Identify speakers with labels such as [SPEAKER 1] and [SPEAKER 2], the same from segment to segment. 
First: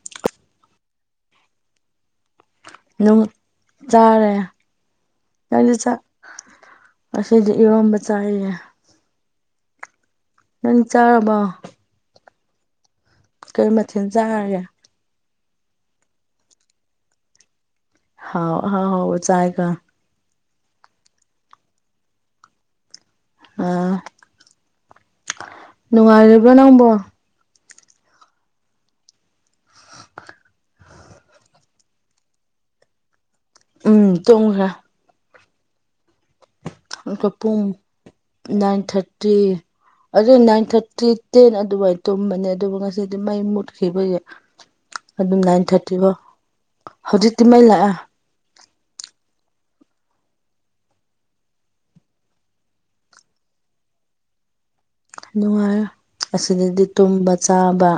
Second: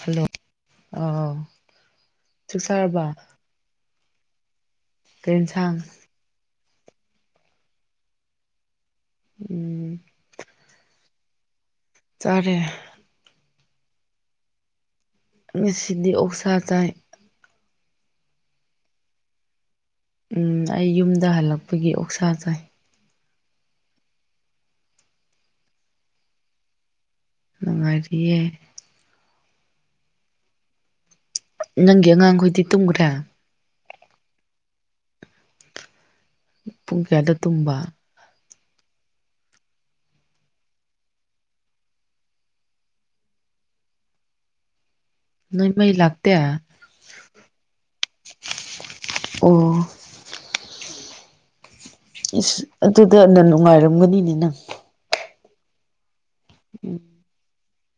[SPEAKER 1] hello ꯑ ꯆꯛ ꯆꯥꯔꯕ
[SPEAKER 2] ꯅꯨꯡ ꯆꯥꯔꯦ
[SPEAKER 1] ꯀꯦꯟ ꯁꯥꯡ
[SPEAKER 2] ꯑꯁꯤꯁꯦ ꯏꯔꯣꯝꯕ ꯆꯏꯦ
[SPEAKER 1] ꯎꯝ
[SPEAKER 2] ꯅ ꯆꯥꯔꯔꯕ
[SPEAKER 1] ꯆꯔꯦ
[SPEAKER 2] ꯀꯩ ꯃꯊꯦꯜ ꯆꯥꯔꯒꯦ
[SPEAKER 1] ꯑ ꯁꯤꯗꯤ ꯑꯣꯁꯥ ꯇꯥꯏ
[SPEAKER 2] ꯍꯥꯎ ꯍꯥꯎ ꯍꯥꯎ ꯑꯣ ꯆꯥꯏ ꯀ
[SPEAKER 1] ꯎ ꯑꯩ ꯌꯨꯝꯗ ꯍꯜꯂꯛꯄꯒꯤ ꯑꯣꯛꯁꯥ ꯆꯥꯏ
[SPEAKER 2] ꯑ ꯅꯨꯡꯉꯔꯔꯤꯕ꯭ꯔꯣ ꯅꯪꯕꯣ
[SPEAKER 1] ꯑꯅꯨꯡꯉꯔꯤꯌꯦꯦ ꯅꯪꯒꯤ ꯑꯉꯥꯡꯈꯣꯏꯗꯤ ꯇꯨꯝꯈ꯭ꯔꯦ
[SPEAKER 2] ꯎꯝ ꯇꯣꯡꯉ꯭ꯔꯦ
[SPEAKER 1] ꯄꯨꯡ ꯀꯦꯗ
[SPEAKER 2] ꯄꯨꯡ
[SPEAKER 1] ꯇꯕ
[SPEAKER 2] ꯅꯥꯏꯟ ꯊꯥꯔꯇꯤ ꯑꯗꯨ ꯅꯥꯏꯟ ꯊꯥꯔꯇꯤ ꯇꯦꯟ ꯑꯗꯨꯃꯥꯏꯅ ꯇꯨꯝꯕꯅꯦ ꯑꯗꯨꯕꯨ ꯉꯁꯤꯗꯤ ꯃꯩ ꯃꯨꯠꯈꯤꯕꯁꯦ ꯑꯗꯨꯝ ꯅꯥꯏꯟ
[SPEAKER 1] ꯅꯣꯏ ꯃꯩ
[SPEAKER 2] ꯊꯥꯔꯇꯤ ꯐꯣ
[SPEAKER 1] ꯂꯥꯛꯇꯦ
[SPEAKER 2] ꯍꯧꯖꯤꯛꯇꯤ ꯃꯩ ꯂꯥꯛꯑ
[SPEAKER 1] ꯑꯣ ꯏꯁꯁ ꯑꯗꯨꯗꯅ ꯅꯨꯡꯉꯥꯏꯔꯝꯒꯅꯤꯅꯦ ꯅꯪ
[SPEAKER 2] ꯅꯨꯡꯉꯥꯏꯔ ꯑꯁꯤꯗꯗꯤ ꯇꯨꯝꯕ ꯆꯥꯕ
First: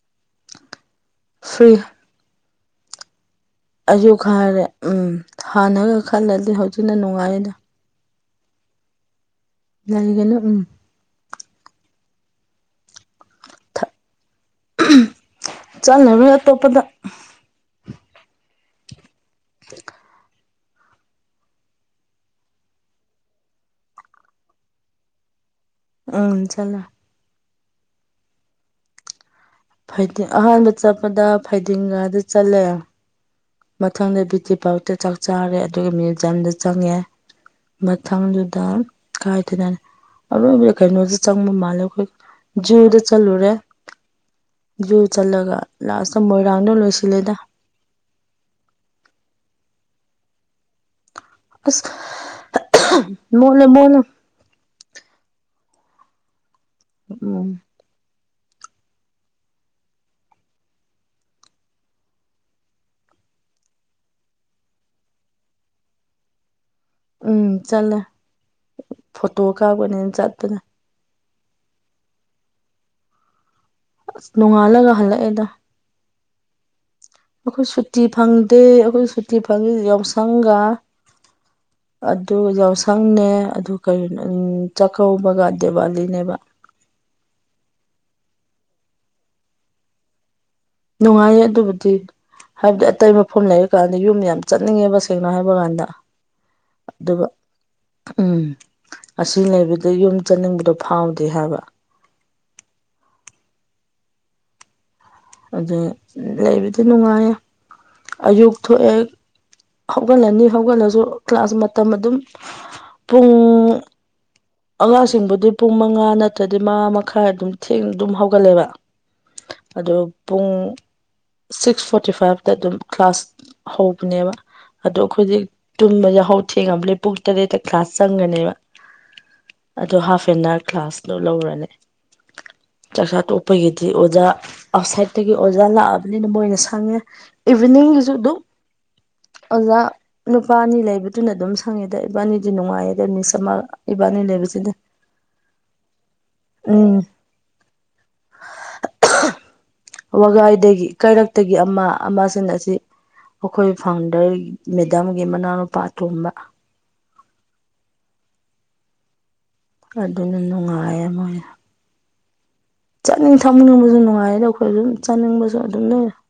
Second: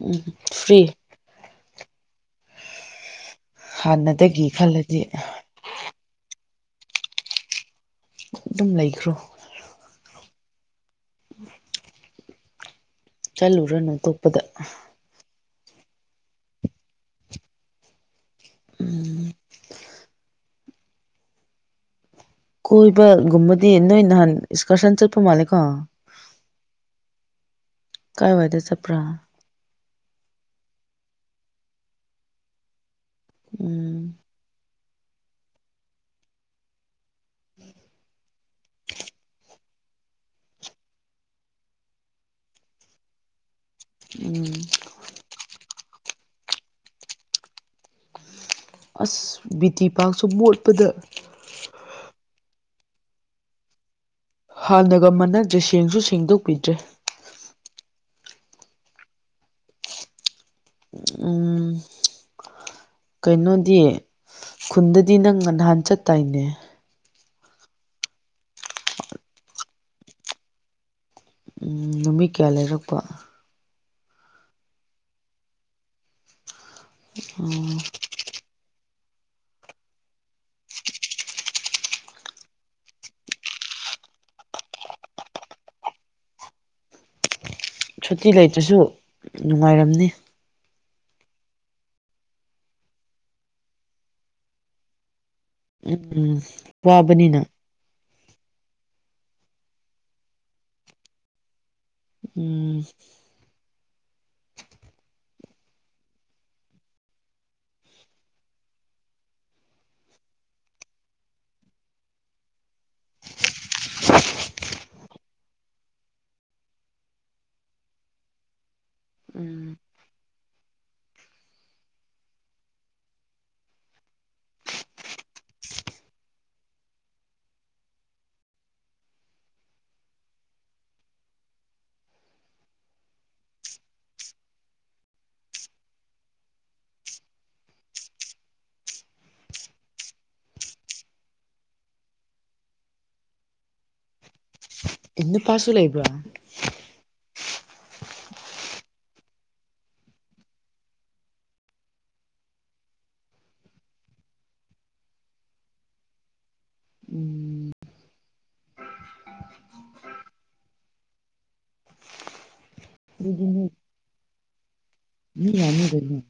[SPEAKER 1] ꯎꯝ ꯐ꯭ꯔꯤ
[SPEAKER 2] ꯐ꯭ꯔꯤ ꯑꯩꯁꯨ
[SPEAKER 1] ꯍꯥꯟꯅꯗꯒꯤ
[SPEAKER 2] ꯈꯔꯦ
[SPEAKER 1] ꯈꯜꯂꯗꯤ
[SPEAKER 2] ꯎꯝ ꯍꯥꯟꯅꯒ ꯈꯜꯂꯗꯤ ꯍꯧꯖꯤꯛꯅ ꯅꯨꯡꯉꯥꯏꯗ
[SPEAKER 1] ꯑꯗꯨꯝ ꯂꯩꯈ꯭ꯔꯣ
[SPEAKER 2] ꯂꯩꯒꯦꯅ ꯎꯝ
[SPEAKER 1] ꯎꯝ ꯆꯠꯂꯨꯨꯔꯅꯨ ꯇꯣꯞꯄꯗ
[SPEAKER 2] ꯆꯠꯂꯔꯣꯏ ꯑꯇꯣꯞꯄꯗ
[SPEAKER 1] ꯎꯝ
[SPEAKER 2] ꯊ
[SPEAKER 1] ꯀꯣꯏꯕꯒꯨꯝꯕꯗꯤ ꯅꯣꯏ ꯅꯍꯥꯟ ꯏꯁꯀꯔꯁꯟ ꯆꯠꯄ ꯃꯥꯜꯂ
[SPEAKER 2] ꯎꯝ ꯆꯂ
[SPEAKER 1] ꯀꯥꯏ ꯋꯥꯏꯗ ꯆꯄ꯭ꯔꯥ
[SPEAKER 2] ꯐꯥꯏꯇꯤꯡ ꯑꯍꯥꯟꯕ ꯆꯠꯄꯗ ꯐꯥꯏꯗꯤꯤꯡꯒꯗ ꯆꯠꯂꯦ
[SPEAKER 1] ꯎꯝ
[SPEAKER 2] ꯃꯊꯪꯗ ꯕꯌꯨꯇꯤ ꯄꯥꯔꯛꯇ ꯆꯥꯛ ꯆꯥꯔꯦ ꯑꯗꯨꯒ ꯃ꯭ꯌꯨꯖꯤꯌꯝꯗ ꯆꯪꯉꯦ ꯃꯊꯖꯗꯥ ꯀꯇꯅꯅ ꯑꯔꯣꯏꯕꯗ ꯀꯩꯅꯣꯗ ꯆꯪꯕ ꯃꯥꯜꯂꯦ ꯑꯩꯈꯣꯏ ꯖꯨꯗ ꯆꯠꯂꯨꯔꯦ
[SPEAKER 1] ꯎꯝ
[SPEAKER 2] ꯖꯨ ꯆꯠꯂꯒ ꯂꯥꯁꯇ ꯃꯣꯏꯔꯥꯡꯗꯣ ꯂꯣꯏꯁꯤꯜꯂꯦꯗ
[SPEAKER 1] ꯑꯁ ꯕꯤ ꯇꯤ ꯄꯥꯛꯔꯁꯨ ꯃꯣꯠꯄꯗ
[SPEAKER 2] ꯑꯁ ꯃꯣꯂꯣꯣꯂꯣ
[SPEAKER 1] ꯍꯥꯟꯅꯒ ꯃꯅꯗ꯭ꯔꯦꯁꯦꯡꯁꯨ ꯁꯦꯡꯗꯣꯛꯄꯤꯗ꯭ꯔꯦ
[SPEAKER 2] ꯎꯝ
[SPEAKER 1] ꯎꯝ ꯀꯩꯅꯣꯗꯤ ꯈꯨꯟꯗꯗꯤ ꯅꯪꯅ ꯅꯍꯥꯟ ꯆꯠꯇꯥꯏꯅꯦ
[SPEAKER 2] ꯎꯝ ꯆꯠꯂꯦ ꯐꯣꯇꯣ ꯀꯥꯞꯄꯅꯤꯅ ꯆꯠꯄꯅꯦ
[SPEAKER 1] ꯎꯝ ꯅꯨꯃꯤꯠ ꯀꯌꯥ ꯂꯩꯔꯛꯄ
[SPEAKER 2] ꯑꯁ ꯅꯣꯡꯉꯥꯜꯂꯒ ꯍꯜꯂꯛꯑꯦꯗ ꯑꯩꯈꯣꯏ
[SPEAKER 1] ꯎꯝ
[SPEAKER 2] ꯁꯨꯇꯤ ꯐꯪꯗꯦ ꯑꯩꯈꯣꯏ ꯁꯨꯇꯤ ꯐꯪꯉꯦ ꯌꯥꯎꯁꯪꯒ [inaudible] ꯑꯗꯨ ꯌꯥꯎꯁꯪꯅꯦ ꯑꯗꯨ ꯀꯩꯅ ꯆꯥꯛꯀꯧꯕꯒ ꯗꯦꯋꯥꯂꯤꯅꯦꯕ [inaudible]
[SPEAKER 1] ꯁꯨꯇꯤ ꯂꯩꯇ꯭ꯔꯁꯨ ꯅꯨꯡꯉꯥꯏꯔꯝꯅꯤ
[SPEAKER 2] ꯅꯨꯡꯉꯥꯏꯌꯦ ꯑꯗꯨꯕꯨꯗꯤ ꯍꯥꯏꯕꯗꯤ ꯑꯇꯩ ꯃꯐꯝ ꯂꯩꯔꯀꯥꯟꯗ ꯌꯨꯝꯗ ꯌꯥꯝ ꯆꯠꯅꯤꯡꯉꯦꯕꯁꯦꯡ ꯣ ꯍꯥꯏꯕ ꯀꯥꯟꯗ
[SPEAKER 1] ꯎꯝ
[SPEAKER 2] ꯑꯗꯨꯒ
[SPEAKER 1] ꯋꯥꯕꯅꯤꯅ
[SPEAKER 2] ꯎꯝ ꯑꯁꯤ ꯂꯩꯕꯗ ꯌꯨꯝ ꯆꯠꯅꯤꯡꯕꯗꯣ ꯐꯥꯎꯗꯦ ꯍꯥꯏꯕ
[SPEAKER 1] ꯎꯝ
[SPEAKER 2] ꯑꯗꯨ ꯂꯩꯕꯗꯤ ꯅꯨꯡꯉꯥꯏꯌꯦ ꯑꯌꯨꯛ ꯊꯣꯛꯑꯦ ꯍꯧꯒꯠꯂꯅꯤ ꯍꯧꯒꯠꯂꯁꯨ ꯀ꯭ꯂꯥꯁ ꯃꯇꯝ ꯑꯗꯨꯝ ꯄꯨꯡ ꯑꯉꯥꯡꯁꯤꯡꯕꯨꯗꯤ ꯄꯨꯡ ꯃꯉꯥ ꯅꯠꯇ꯭ꯔꯗꯤ ꯃꯉꯥ ꯃꯈꯥꯏ ꯑꯗꯨꯝ ꯊꯦꯡꯅ ꯑꯗꯨꯝ ꯍꯧꯒꯠꯂꯦꯕ ꯑꯗꯣ ꯄꯨꯡ ꯁꯤꯛꯁ ꯐꯣꯔꯇꯤ ꯐꯥꯏꯚꯇ ꯑꯗꯨꯝ ꯀ꯭ꯂꯥꯁ ꯍꯧꯕꯅꯦꯕ ꯑꯗꯣ ꯍꯧꯖꯤꯛ ꯇꯨꯝꯕ ꯌꯥ ꯍꯧ ꯊꯦꯡꯉꯕ ꯂꯩ ꯄꯨꯡ ꯇꯔꯦꯠꯇ ꯀ꯭ꯂꯥꯁ ꯆꯪꯒꯅꯦꯕ ꯑ ꯍꯥꯐ ꯑꯦꯟ ꯑꯋꯥꯔ ꯀ꯭ꯂꯥꯁꯗꯣ ꯂꯧꯔꯅꯤ ꯆꯥꯛꯆꯥ ꯇꯣꯛꯄꯒꯤꯗꯤ ꯑꯣꯖꯥ ꯑꯥꯎꯠꯁꯥꯏꯗꯠꯇꯒꯤ ꯑꯣꯖꯥ ꯂꯥꯛꯑꯕꯅꯤꯅ ꯃꯣꯏꯅ ꯁꯪꯉꯦ ꯏꯚꯅꯤꯡ ꯖꯤꯗ ꯑꯣꯖꯥ ꯅꯨꯄꯥꯅꯤ ꯂꯩꯕꯗꯨꯅ ꯑꯗꯨꯝ ꯁꯪꯉꯦꯗ ꯏꯕꯥꯅꯤꯗꯤ ꯅꯨꯡꯉꯥꯏꯌꯦꯗ ꯃꯤꯁꯃ ꯏꯕꯥꯅꯤ ꯂꯩꯕ ꯍꯧꯁꯤꯗ
[SPEAKER 1] ꯏ ꯄꯁꯨ ꯂꯩ ꯂꯩꯕ
[SPEAKER 2] [unintelligible] ꯋꯥꯒꯥꯏꯗꯒꯤ ꯀꯩꯔꯛꯇꯒꯤ ꯑꯃ ꯑꯃꯁꯤꯡ ꯑꯁꯤ ꯑꯩꯈꯣꯏ ꯐꯥꯎꯟꯗꯔ ꯃꯦꯗꯥꯝꯒꯤ ꯃꯅꯥꯎꯅꯨꯄꯥ ꯇꯣꯝꯕ
[SPEAKER 1] ꯎꯝ
[SPEAKER 2] ꯑꯗꯨꯅ ꯅꯨꯡꯉꯌꯥ ꯃ ꯆꯥꯅꯤꯡ ꯊꯛꯅꯤꯡꯅꯤꯡꯕꯁꯨ ꯅꯨꯡꯉꯥꯏꯔꯗꯣ ꯑꯩꯈꯣꯏꯁꯨꯝ ꯆꯥꯅꯤꯡꯕꯁꯨ
[SPEAKER 1] ꯑꯗꯨꯗꯤ ꯅꯣꯏ ꯃꯤ
[SPEAKER 2] ꯑꯗꯨꯝ
[SPEAKER 1] ꯌꯥꯝꯃꯤ
[SPEAKER 2] ꯂꯩꯔꯦ
[SPEAKER 1] ꯀꯩꯅꯣ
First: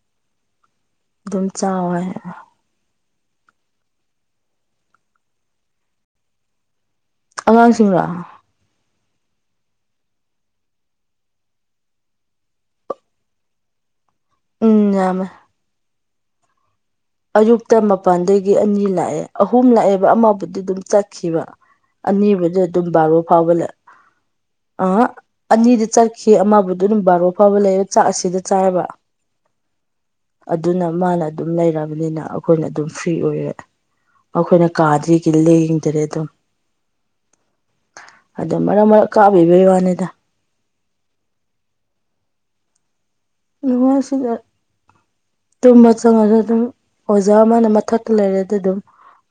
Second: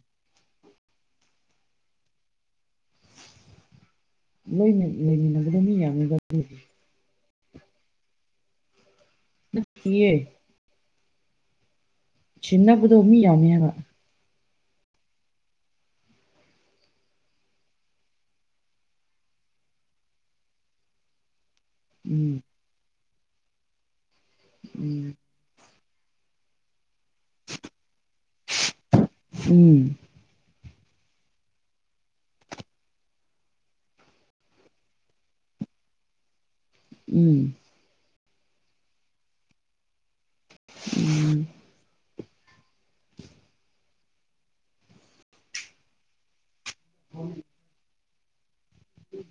[SPEAKER 2] ꯑꯗꯨꯝ ꯆꯥꯎꯥꯋꯦ
[SPEAKER 1] ꯂꯣꯏꯅ ꯂꯩꯃꯤꯟꯅꯕꯗꯣ ꯃꯤ ꯌꯥꯝꯃꯤꯕ
[SPEAKER 2] ꯑꯃꯥꯡꯁꯤꯥ
[SPEAKER 1] ꯌꯦ ꯁꯤꯅꯥꯕꯨꯗ ꯎꯃꯤ ꯌꯥꯅꯤꯕ
[SPEAKER 2] ꯎꯝꯃ ꯑꯌꯨꯛꯇ ꯃꯄꯥꯟꯗꯒꯤ ꯑꯅꯤ ꯂꯥꯛꯑꯦ ꯑꯍꯨꯝ ꯂꯥꯛꯑꯦꯕ ꯑꯃꯕꯨꯗꯤ ꯑꯗꯨꯝ ꯆꯠꯈꯤꯕ
[SPEAKER 1] ꯎꯝ
[SPEAKER 2] ꯑꯅꯤꯕꯗꯤ ꯑꯗꯨꯝ ꯕꯥꯔꯣ ꯐꯥꯎꯕꯂ ꯑ
[SPEAKER 1] ꯎꯝ
[SPEAKER 2] ꯑꯅꯤꯗ ꯆꯠꯈꯤ ꯑꯃꯕꯨꯗꯤ ꯑꯗꯨꯝ ꯕꯥꯔꯣ ꯐꯥꯎꯕ ꯂꯩꯔ ꯆꯥꯛ ꯑꯁꯤꯗ ꯆꯥꯏꯕ
[SPEAKER 1] ꯎꯝ
[SPEAKER 2] ꯑꯗꯨꯅ ꯃꯥꯅ ꯑꯗꯨꯝ ꯂꯩꯔꯝ ꯕꯅꯤꯅ ꯑꯩꯈꯣꯏꯅ ꯑꯗꯨꯝ ꯐ꯭ꯔꯤ ꯑꯣꯏꯔꯦ ꯑꯩꯈꯣꯏꯅ ꯀꯥꯗ꯭ꯔꯤꯒꯤ ꯂꯦꯡꯗ꯭ꯔꯦ ꯑꯗꯨꯝ
[SPEAKER 1] ꯎꯝ
[SPEAKER 2] ꯑꯗꯨꯣ ꯃꯔꯛ ꯃꯔꯛ ꯀꯥꯞꯕꯤꯕꯩ ꯋꯥꯅꯤꯗ
[SPEAKER 1] ꯎꯝ
[SPEAKER 2] ꯉꯁꯤꯗ ꯇꯨꯝꯕ ꯆꯪꯉꯒ ꯑꯗꯨꯝ ꯑꯣꯖꯥ ꯑꯃꯅ ꯃꯊꯛ ꯂꯩꯔꯦ ꯑꯗꯨ ꯑꯗꯨꯝ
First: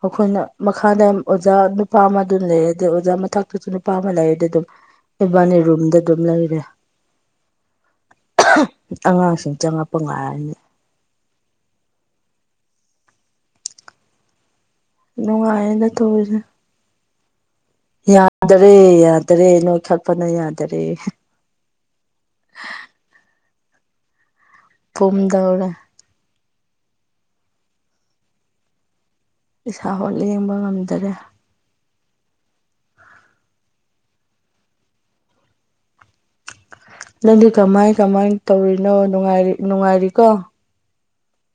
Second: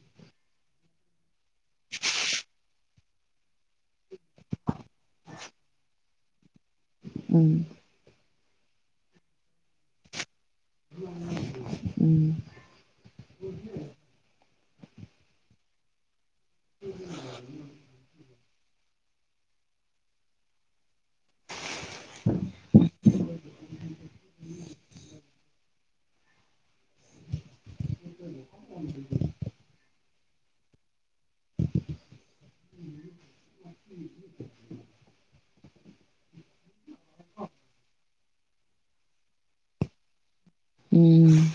[SPEAKER 2] ꯑꯩꯈꯣꯏꯅ ꯃꯈꯥꯗ ꯑꯣꯖꯥ ꯅꯨꯄꯥ ꯑꯃ ꯑꯗꯨꯝ ꯂꯩꯔꯦꯗꯤ ꯑꯣꯖꯥ ꯃꯊꯇꯁꯨ ꯅꯨꯄꯥ ꯑꯃ ꯂꯩꯔꯗꯤ ꯑꯗꯨꯝ ꯏꯕꯥꯅꯤ ꯔꯨꯝꯗ ꯑꯗꯨꯝ ꯂꯩꯔꯦ
[SPEAKER 1] ꯎꯝ
[SPEAKER 2] ꯑꯉꯥꯡꯁꯤꯡ ꯆꯪꯉꯛꯄ ꯉꯥꯏꯔꯅꯤ
[SPEAKER 1] ꯎꯝ
[SPEAKER 2] ꯅꯅꯨꯡꯉꯌꯦꯗ ꯊꯖ
[SPEAKER 1] ꯎ
[SPEAKER 2] ꯌꯥꯗꯔꯦ ꯌꯥꯗꯔꯦ ꯅꯣꯏ ꯈꯜꯄꯅ ꯌꯥꯗꯔꯦ
[SPEAKER 1] [unintelligible]
[SPEAKER 2] ꯄꯨꯝꯗꯧꯔꯦ
[SPEAKER 1] [unintelligible]
[SPEAKER 2] ꯏꯁꯥ ꯍꯣꯠ ꯂꯦꯡꯕ ꯉꯝꯗꯔꯦ
[SPEAKER 1] ꯎꯝ
[SPEAKER 2] ꯅꯪꯗꯤ ꯀꯃꯥꯏ ꯀꯃꯥꯏ ꯇꯧꯔꯤꯅꯣꯔꯤ ꯅꯨꯡꯉꯥꯏꯔꯤꯀꯣ
[SPEAKER 1] ꯎꯝ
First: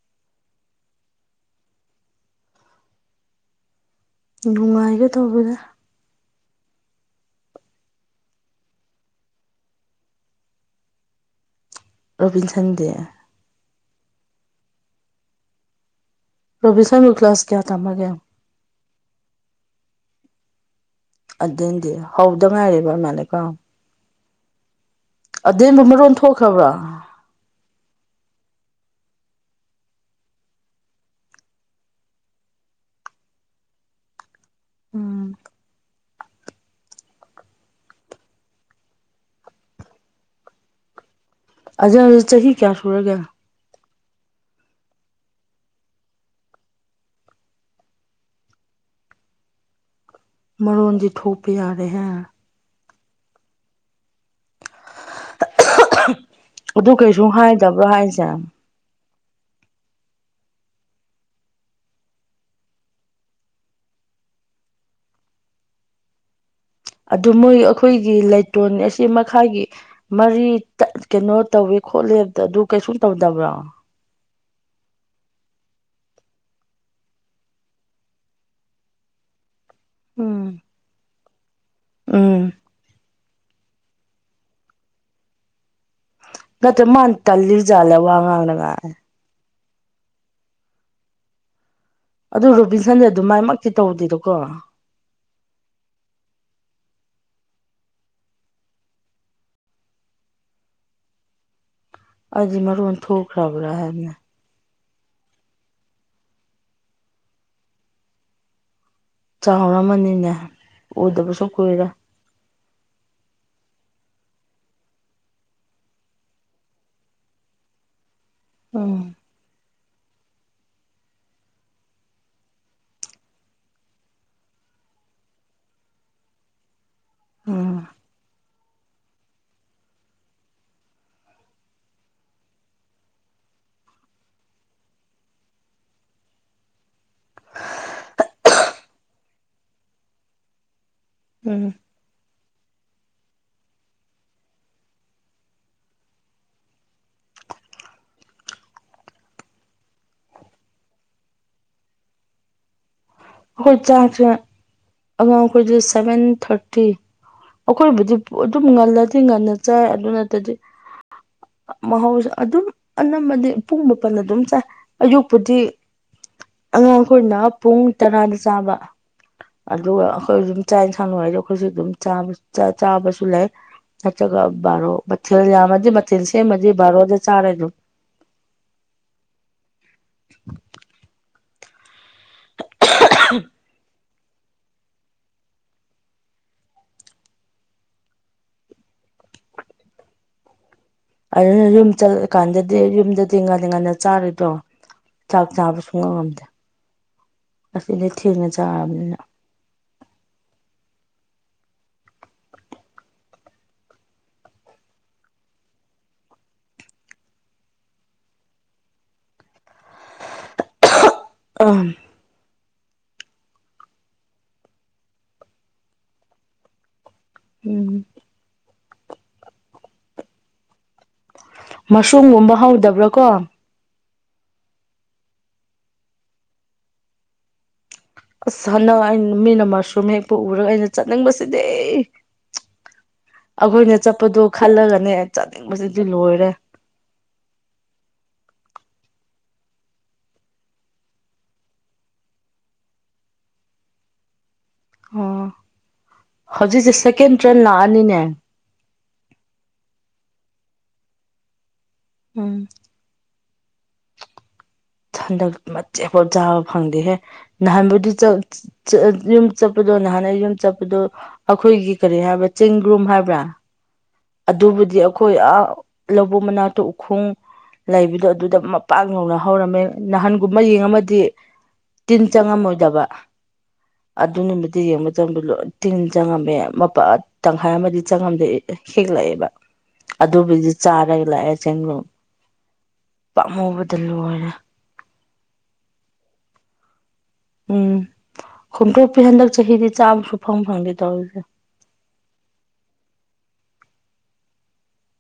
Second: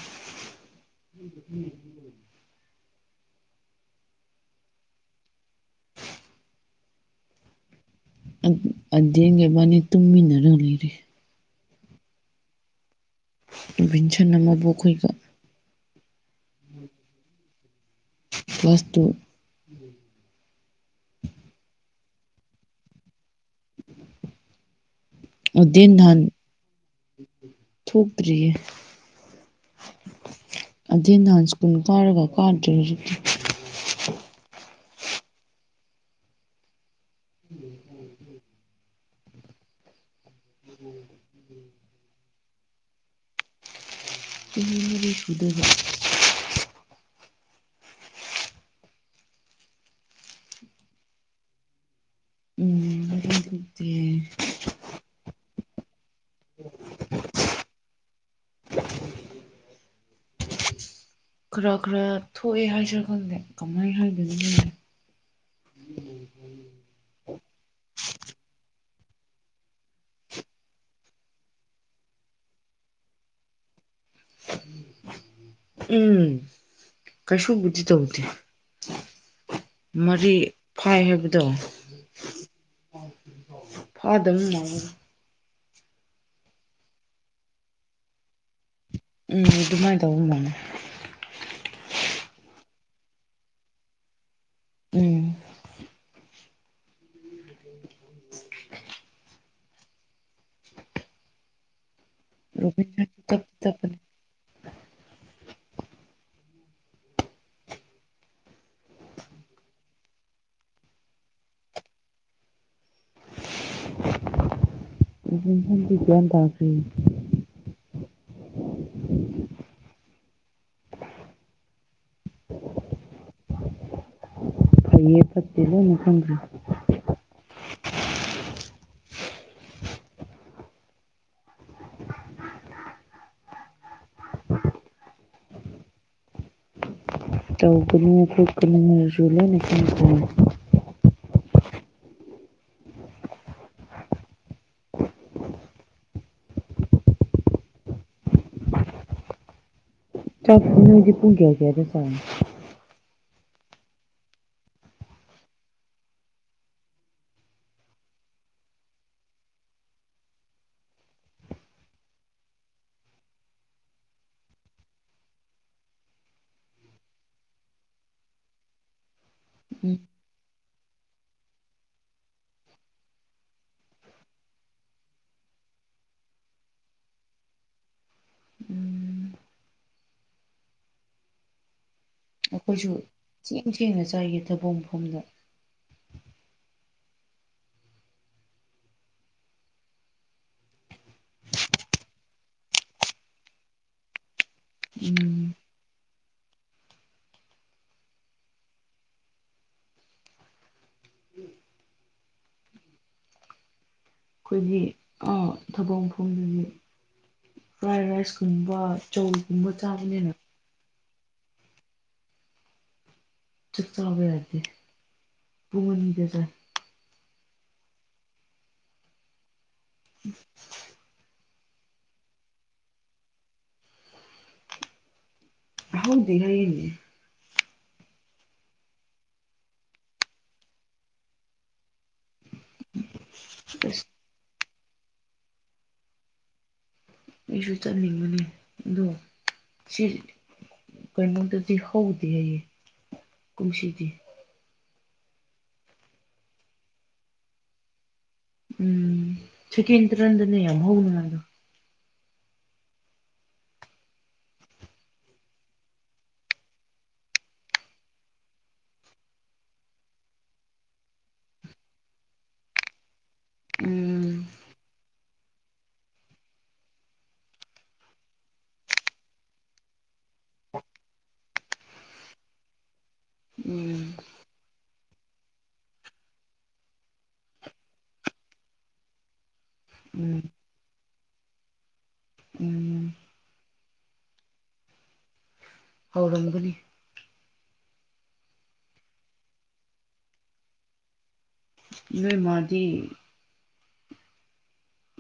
[SPEAKER 2] ꯅꯨꯡꯉꯥꯏꯒ ꯇꯧꯕꯗ
[SPEAKER 1] ꯑꯗꯨꯦꯡꯒꯕꯥꯅꯤ ꯇꯨꯝꯃꯤꯟꯅꯔꯒ ꯂꯩꯔꯦ
[SPEAKER 2] ꯔꯕꯤꯟ ꯁꯟꯗꯦꯌꯥ
[SPEAKER 1] ꯏꯕꯤꯟ ꯁꯅ ꯑꯃꯕꯨꯣꯛꯈꯣꯏꯒꯣ
[SPEAKER 2] ꯔꯣꯕꯤ ꯁꯃꯤ ꯀ꯭ꯂꯥꯁ ꯀꯌꯥ ꯇꯝꯃꯒꯦ
[SPEAKER 1] ꯄ꯭ꯂꯥꯁ ꯇꯨ
[SPEAKER 2] ꯑꯗꯨꯗꯤ ꯍꯧꯗ ꯉꯥꯏꯔꯦꯕ ꯑꯗꯨ ꯃꯥꯜꯂꯀꯣ
[SPEAKER 1] [unintelligible]
[SPEAKER 2] ꯑꯦꯝꯕ
[SPEAKER 1] ꯑꯗꯦꯟ
[SPEAKER 2] ꯃꯔꯣꯟ
[SPEAKER 1] ꯅꯍꯥꯟ
[SPEAKER 2] ꯊꯣꯛꯈ꯭ꯔꯕ꯭ꯔꯥ
[SPEAKER 1] ꯊꯣꯛꯇ꯭ꯔꯤꯌꯦ ꯑꯗꯨꯗ ꯅꯥꯟ ꯁꯀꯨꯟ ꯀꯥꯔꯒ ꯀꯥꯗꯦ
[SPEAKER 2] ꯎꯝ
[SPEAKER 1] ꯎꯝ
[SPEAKER 2] ꯑꯖ ꯆꯍꯤ ꯆꯍꯤ ꯀꯌꯥ ꯁꯨꯔꯒ
[SPEAKER 1] ꯆꯥꯍꯤ ꯃꯔꯤꯁꯨꯗꯕ
[SPEAKER 2] ꯃꯅꯣꯟꯖꯤ ꯊꯣꯄ ꯌꯥꯔꯦ ꯍꯥꯏ
[SPEAKER 1] ꯎꯝꯛꯇ [unintelligible]
[SPEAKER 2] ꯑꯗꯨ ꯀꯩꯁꯨ ꯍꯥꯏꯗꯕ꯭ꯔꯣ ꯍꯥꯏꯁꯦ
[SPEAKER 1] ꯈꯔ ꯈꯔ ꯊꯣꯛꯑꯦ ꯍꯥꯏꯁ ꯈꯜꯂꯦ ꯀꯃꯥꯏꯅ ꯍꯥꯏꯒꯣꯏꯅꯣ ꯈꯦ
[SPEAKER 2] [unintelligible] ꯑꯗꯨ ꯃꯣꯏ ꯑꯩꯈꯣꯏꯒꯤ ꯂꯩꯇꯣꯟ ꯑꯁꯤ ꯃꯈꯥꯒꯤ ꯃꯔꯤ ꯀꯩꯅꯣ ꯇꯧꯋꯣ ꯈꯣꯠꯂꯦꯕꯇ ꯑꯗꯨ ꯀꯩꯁꯨꯝ ꯇꯧꯗꯕ꯭ꯔꯣ
[SPEAKER 1] ꯎꯝ ꯀꯩꯁꯨꯕꯨꯗꯤ ꯇꯧꯗꯤꯦ ꯃꯔꯤ
[SPEAKER 2] ꯎꯝ
[SPEAKER 1] ꯐꯥꯏ ꯍꯥꯏꯕꯗꯣ
[SPEAKER 2] ꯎꯝ
[SPEAKER 1] ꯐꯥꯗ
[SPEAKER 2] ꯉꯇ ꯃꯥꯟ ꯇꯥꯜꯂꯤꯖꯂ ꯋꯥ ꯉꯡꯅꯥꯉꯥꯏ
[SPEAKER 1] ꯎꯝ ꯑꯗꯨꯃꯥꯏꯅ ꯇꯧꯕꯒꯕꯅꯦ
[SPEAKER 2] ꯑꯗꯨ ꯔꯨꯕꯤꯟꯁꯟꯗꯤꯦ ꯑꯗꯨ ꯃꯥꯏꯃꯛꯇꯤ ꯇꯧꯗꯦꯗꯀꯣ
[SPEAKER 1] ꯎꯝ
[SPEAKER 2] ꯑꯖꯤ ꯃ ꯔꯣꯟ
[SPEAKER 1] ꯔꯣꯕꯤꯟꯁꯟ
[SPEAKER 2] ꯊꯣꯛ
[SPEAKER 1] ꯇꯞꯇꯤ
[SPEAKER 2] ꯈꯔꯕꯔ ꯍꯥꯏ
[SPEAKER 1] ꯇꯞꯄꯅꯦ
[SPEAKER 2] ꯃ ꯆꯥꯎꯔꯝꯃꯅꯤꯅꯦ ꯎꯗꯕꯁꯨ ꯀꯨꯏꯔꯦ
[SPEAKER 1] ꯍꯗꯤ ꯭ꯌꯥꯟ ꯇꯥꯈ꯭ꯦ [unintelligible]
[SPEAKER 2] ꯎ
[SPEAKER 1] ꯑꯌꯦ ꯄꯠꯇ ꯃꯗ
[SPEAKER 2] ꯎꯝ
[SPEAKER 1] ꯂ [unintelligible]
[SPEAKER 2] ꯎꯝ
[SPEAKER 1] ꯆꯥꯄꯤꯅ ꯍꯧꯖꯤ ꯄꯨꯨꯡꯒꯌꯥ ꯀꯌꯥꯗ ꯁꯥꯡ
[SPEAKER 2] ꯍꯧꯈꯣꯏ ꯆꯥ ꯑꯉ ꯁꯕꯦꯟ ꯊꯥꯔꯇꯤ ꯑꯩꯈꯣꯏꯕꯨꯗꯤ ꯑꯗꯨꯝ ꯉꯜꯂꯗꯤ ꯉꯟꯅ ꯆꯥꯏ ꯑꯗꯨ ꯅꯠꯇꯗꯤ ꯃꯍꯧꯁꯦ ꯑꯗꯨꯝ ꯑꯅꯝꯕꯗꯤ ꯄꯨꯡ ꯃꯥꯄꯜ ꯑꯗꯨꯝ ꯆꯥꯏ ꯑꯌꯨꯛꯄꯨꯗꯤ ꯑꯉꯥꯡꯈꯣꯏꯅ ꯄꯨꯡ ꯇꯔꯥꯗ ꯆꯥꯕ
[SPEAKER 1] ꯎꯝ
[SPEAKER 2] ꯑꯗꯨꯒ ꯑꯩꯈꯣꯏꯁꯨꯝ ꯆꯥꯛ ꯌꯦꯟꯁꯥꯡꯅꯅꯨꯡꯁꯨ ꯑꯩꯈꯣꯏꯁꯨ ꯑꯗꯨꯝ ꯆꯥꯕꯁꯨ ꯂꯩ ꯅꯆꯒ ꯕꯥꯔꯣ ꯃꯊꯦꯜ ꯌꯥꯝꯃꯗꯤ ꯃꯊꯦꯜ ꯁꯦꯝꯃꯗꯤ ꯕꯥꯔꯣꯗ ꯆꯥꯔꯦꯁꯨ [inaudible]
[SPEAKER 1] ꯎꯝ ꯑꯩꯈꯣꯏꯁꯨ ꯊꯦꯡ ꯊꯦꯡꯅ ꯆꯥꯏꯈꯤ ꯊꯕꯛ ꯃꯐꯝꯗ
[SPEAKER 2] ꯑꯗꯨꯅ ꯌꯨꯝ ꯆꯠꯂꯀꯥꯟꯗꯗꯤ ꯌꯨꯝꯗꯗꯤ ꯉꯥꯟꯟꯅ ꯉꯟꯅ ꯆꯥꯔꯣꯏꯗ꯭ꯔꯣ
[SPEAKER 1] ꯎꯝ
[SPEAKER 2] ꯆꯥꯛ ꯆꯥꯕ ꯁꯨꯉꯗ ꯑꯁ ꯂꯩ ꯊꯤꯅ ꯆꯥꯝꯅꯤꯅ
[SPEAKER 1] ꯑꯩꯈꯣꯏꯒꯤ ꯊꯕꯛ ꯃꯐꯝꯗꯗꯤ ꯐ꯭ꯔꯥꯏ ꯔꯥꯏꯁ ꯀꯨꯝꯕ ꯆꯧꯒꯨꯝꯕ ꯆꯥꯕꯅꯤꯅ
[SPEAKER 2] ꯑ
[SPEAKER 1] ꯆ ꯆꯕ ꯍꯥꯏꯗꯤ ꯄꯃꯅꯤꯗꯦ ꯇ
[SPEAKER 2] ꯎꯝ
[SPEAKER 1] ꯎ [unintelligible]
[SPEAKER 2] ꯃꯁꯨꯝꯒꯨꯝꯕ ꯍꯧꯗꯕ꯭ꯔꯥ ꯀꯣ
[SPEAKER 1] ꯍꯥꯎꯗꯤ ꯍꯥꯏꯅꯦ
[SPEAKER 2] ꯑꯁ ꯍꯅ ꯑ ꯃꯤꯅ ꯃꯁꯔꯨꯝ ꯍꯦꯛ ꯄꯨ ꯎꯔꯒ ꯑꯩꯅ ꯆꯠꯅꯤꯡꯕꯁꯤꯗꯤ ꯑꯩꯈꯣꯏꯅ
[SPEAKER 1] ꯑꯁ
[SPEAKER 2] ꯆꯠꯄꯗꯣ ꯈꯜꯂꯒꯅꯦ ꯆꯠꯅꯤꯡꯕꯕꯁꯤꯗꯤ ꯂꯣꯏꯔꯦ
[SPEAKER 1] ꯑꯩꯁꯨ ꯆꯠꯅꯤꯡꯕꯅꯦ ꯑꯗꯣ ꯁꯤ ꯀꯩꯅꯩꯅꯣ ꯇꯁꯤꯗꯤ ꯍꯗ ꯍꯥꯏ ꯈꯨꯨꯁꯤꯗꯤ
[SPEAKER 2] ꯑꯣ ꯍꯧꯖꯤꯛꯁꯦ ꯁꯦꯀꯦꯟ ꯇ꯭ꯔꯦꯟ ꯂꯥꯛꯑꯅꯤꯅꯦ
[SPEAKER 1] ꯎꯝ ꯆꯀꯤꯇ꯭ꯔꯗꯅꯦ ꯌꯥꯝ ꯍꯅ ꯃꯥꯒ
[SPEAKER 2] ꯎꯝ ꯍꯟꯗꯛ ꯃꯆꯦꯠ ꯄꯣꯠ ꯆꯥꯕ ꯐꯪꯗꯦꯍꯦ ꯅꯍꯥꯟꯕꯨꯗꯤ ꯌꯨꯝ ꯆꯠꯄꯗꯣ ꯅꯍꯥꯟꯅ ꯌꯨꯝ ꯆꯠꯄꯗꯨꯣ ꯑꯩꯈꯣꯏꯒꯤ ꯀꯔꯤ ꯍꯥꯏꯕ꯭ꯔꯥ ꯆꯤꯡꯒ꯭ꯔꯨꯝ ꯍꯥꯏꯕ꯭ꯔꯥ
[SPEAKER 1] ꯎꯝ
[SPEAKER 2] ꯑꯗꯨꯕꯨꯗꯤ ꯑꯩꯈꯣꯏ ꯑ ꯂꯧꯕꯨ ꯃꯅꯥꯛꯇ ꯎꯈꯣꯡ ꯂꯩꯕꯗꯣ ꯑꯗꯨꯗ ꯃꯄꯥꯛ ꯌꯧꯅ ꯍꯧꯔꯝꯃꯦ ꯅꯍꯥꯟꯒꯨꯝꯕ ꯌꯦꯡꯉꯝꯃꯗꯤ ꯇꯤꯟ ꯆꯪꯉꯝꯃꯣꯏꯗꯕ
[SPEAKER 1] ꯎꯝ
[SPEAKER 2] ꯑꯗꯨ ꯅꯨꯃꯤꯗꯤ ꯌꯦꯡꯕ ꯃꯇꯝꯗꯣ ꯂꯣꯏ ꯇꯤꯟ ꯆꯪꯉꯝꯃꯦ ꯃꯄꯥ ꯇꯪꯈꯥꯏ ꯑꯃꯗꯤ ꯆꯪꯉꯝꯗꯦ ꯍꯤꯂꯛꯑꯦꯕ
[SPEAKER 1] ꯎꯝ
[SPEAKER 2] ꯑꯗꯨꯕꯨꯗꯤ ꯆꯥꯔ ꯍꯂꯛꯑꯦ ꯆꯦꯡꯂꯣꯡ
[SPEAKER 1] ꯎꯝ
[SPEAKER 2] ꯄꯥꯛꯍꯨꯕꯗ ꯂꯣꯏꯔꯦ
[SPEAKER 1] ꯍꯧꯥꯎꯔꯝꯒꯅꯤ
[SPEAKER 2] ꯎꯝ ꯈꯣꯡꯇ꯭ꯔꯨꯄꯤ ꯍꯟꯗꯛ ꯆꯍꯤꯗꯤ ꯆꯥꯝꯃ ꯁꯨ ꯐꯪ ꯐꯪꯗꯦ ꯇꯧꯔꯤꯁꯦ
[SPEAKER 1] ꯏꯣꯏ ꯃꯥꯗꯤ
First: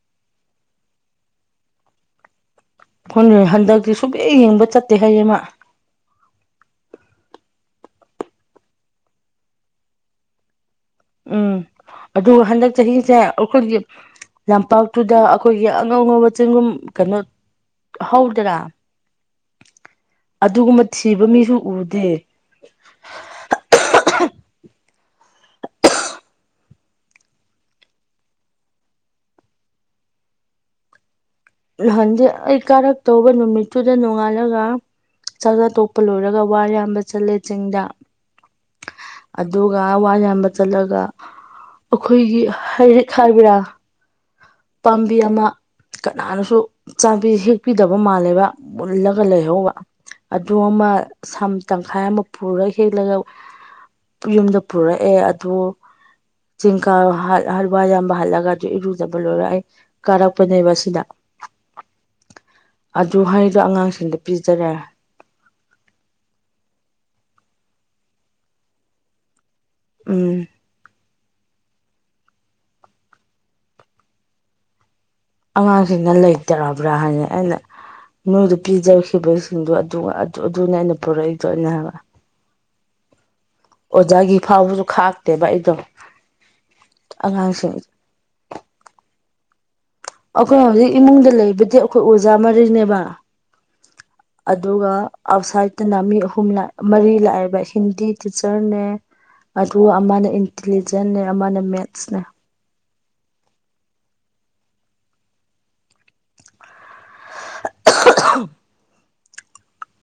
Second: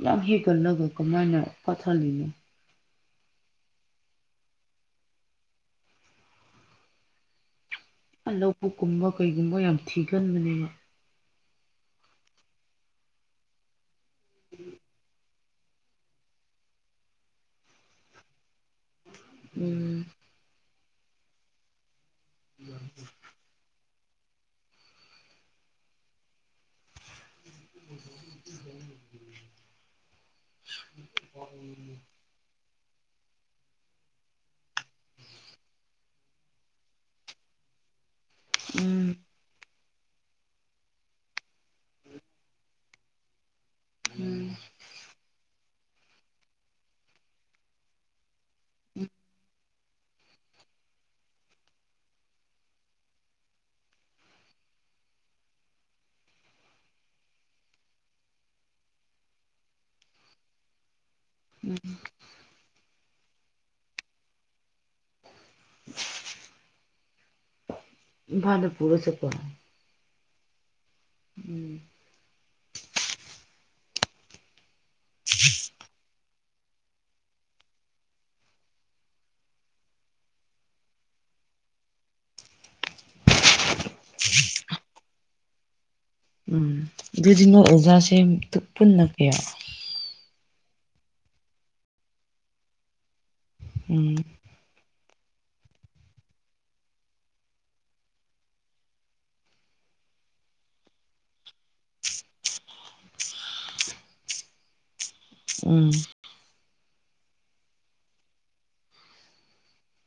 [SPEAKER 1] ꯌꯥꯝ ꯍꯦꯟꯒꯠꯂꯒ ꯀꯃꯥꯏꯅ ꯀꯊꯜꯂꯤꯅꯣ
[SPEAKER 2] ꯑꯩꯈꯣꯏ ꯍꯟꯗꯛꯇꯤ ꯁꯨꯐꯦꯛ ꯌꯦꯡꯕ ꯆꯠꯇꯦ ꯍꯥꯏꯌꯦꯡꯃ
[SPEAKER 1] ꯑ ꯂꯧꯕꯨꯛ ꯀꯨꯝꯕ ꯀꯩꯒꯨꯝꯕ ꯌꯥꯝ ꯊꯤꯒꯟꯕꯅꯦꯕ
[SPEAKER 2] ꯎꯝ ꯑꯗꯨꯒ ꯍꯟꯗꯛ ꯆꯍꯤꯁꯦ ꯑꯩꯈꯣꯏꯒꯤ ꯂꯝꯄꯥꯛꯇꯨꯗ ꯑꯩꯈꯣꯏꯒꯤ ꯑꯉꯧ ꯑꯉꯧꯕ ꯆꯦꯡꯒꯨꯝ ꯀꯩꯅꯣ ꯍꯧꯗꯔꯥ
[SPEAKER 1] ꯎꯝ
[SPEAKER 2] ꯁꯤꯕ ꯃꯤꯁꯨ ꯎꯗꯦ
[SPEAKER 1] ꯎ [inaudible]
[SPEAKER 2] ꯍꯟꯗꯤ ꯑꯩ ꯀꯥꯔꯛꯇꯧꯕ ꯅꯨꯃꯤꯠꯇꯨꯗ ꯅꯣꯡꯉꯥꯜꯂꯒ ꯆꯥꯛ ꯆꯥ ꯇꯣꯛꯄ ꯂꯣꯏꯔꯒ ꯋꯥ ꯌꯥꯝꯕ ꯆꯠꯂꯦ ꯆꯤꯡꯗ
[SPEAKER 1] ꯎꯝ
[SPEAKER 2] ꯑꯗꯨꯒ ꯋꯥ ꯌꯥꯝꯕ ꯆꯠꯂꯒ ꯑꯩꯈꯣꯏꯒꯤ ꯍꯥꯏꯔꯤꯛ ꯍꯥꯏꯕꯔꯥ ꯄꯥꯝꯕꯤ ꯑꯃ ꯀꯅꯥꯅꯁꯨ ꯆꯥꯕꯤ ꯍꯦꯛꯄꯤꯗꯕ ꯃꯥꯜꯂꯦꯕ ꯃꯨꯜꯂꯒ ꯂꯩꯍꯧꯕ ꯑꯗꯨ ꯑꯃ ꯁꯝ ꯇꯪꯈꯥꯏ ꯑꯃ ꯄꯨꯔꯒ ꯍꯦꯛꯂꯒ ꯌꯨꯝꯗ ꯄꯨꯔꯛꯑꯦ ꯑꯗꯨ ꯆꯤꯡꯀ ꯍꯜ ꯍꯜꯋꯥꯏ ꯌꯥꯝꯝꯕ ꯍꯜꯂꯒ ꯑꯗꯨ ꯏꯔꯖ ꯂꯣꯏ ꯑꯩ ꯀꯥꯔꯛꯄꯅꯦꯕ ꯁꯤꯗ ꯑꯗꯨ ꯍꯥꯏ ꯑꯗꯣ ꯑꯉꯥꯡꯁꯤꯡꯗ ꯄꯤꯖꯔꯔꯦ
[SPEAKER 1] ꯐꯗ ꯄꯨꯔꯣꯁꯦ ꯀ
[SPEAKER 2] ꯎꯝ
[SPEAKER 1] ꯎꯝ
[SPEAKER 2] ꯑꯉꯥꯡꯁꯤꯡꯅ ꯂꯩꯇꯔꯕ꯭ꯔꯥ ꯍꯥꯏꯅ ꯑꯩꯅ ꯅꯣꯏꯗ ꯄꯤꯖꯈꯤꯕꯁꯤꯡꯗꯣ ꯑꯗꯨꯅꯦ ꯑꯩꯅ ꯄꯨꯔꯛꯏꯗꯣ ꯑꯩꯅ ꯍꯥꯏꯕ ꯑꯣꯖꯥꯒꯤ ꯐꯥꯎꯕꯁꯨ ꯈꯥꯛꯇꯦꯕ ꯑꯩꯗꯣ
[SPEAKER 1] ꯎꯝ ꯑꯗꯨꯗꯤꯅꯣ
[SPEAKER 2] ꯑꯉꯥꯡꯁꯤꯡ
[SPEAKER 1] ꯑꯣꯖꯥꯁꯦ ꯄꯨꯟꯅ ꯀꯌꯥ
[SPEAKER 2] ꯑꯩꯈꯣꯏꯅ ꯍꯧꯖꯤꯛ ꯏꯃꯨꯡꯗ ꯂꯩꯕꯗꯤ ꯑꯩꯈꯣꯏ ꯑꯣꯖꯥ ꯃꯔꯤꯅꯦꯕ
[SPEAKER 1] ꯎꯝ
[SPEAKER 2] ꯑꯗꯨꯒ ꯑꯥꯎꯠꯁꯥꯏꯠꯇꯅ ꯃꯤ ꯑꯍꯨꯝ ꯃꯔꯤ ꯂꯥꯛꯑꯦꯕ ꯍꯤꯟꯗꯤ ꯇꯤꯆꯔꯅꯦ ꯑꯗꯨꯒ ꯑꯃꯅ ꯏꯟꯇꯤꯂꯤꯖꯦꯟꯅꯦ ꯑꯃꯅ ꯃꯦꯠꯁꯅꯦ
[SPEAKER 1] ꯎꯝ
[SPEAKER 2] [inaudible]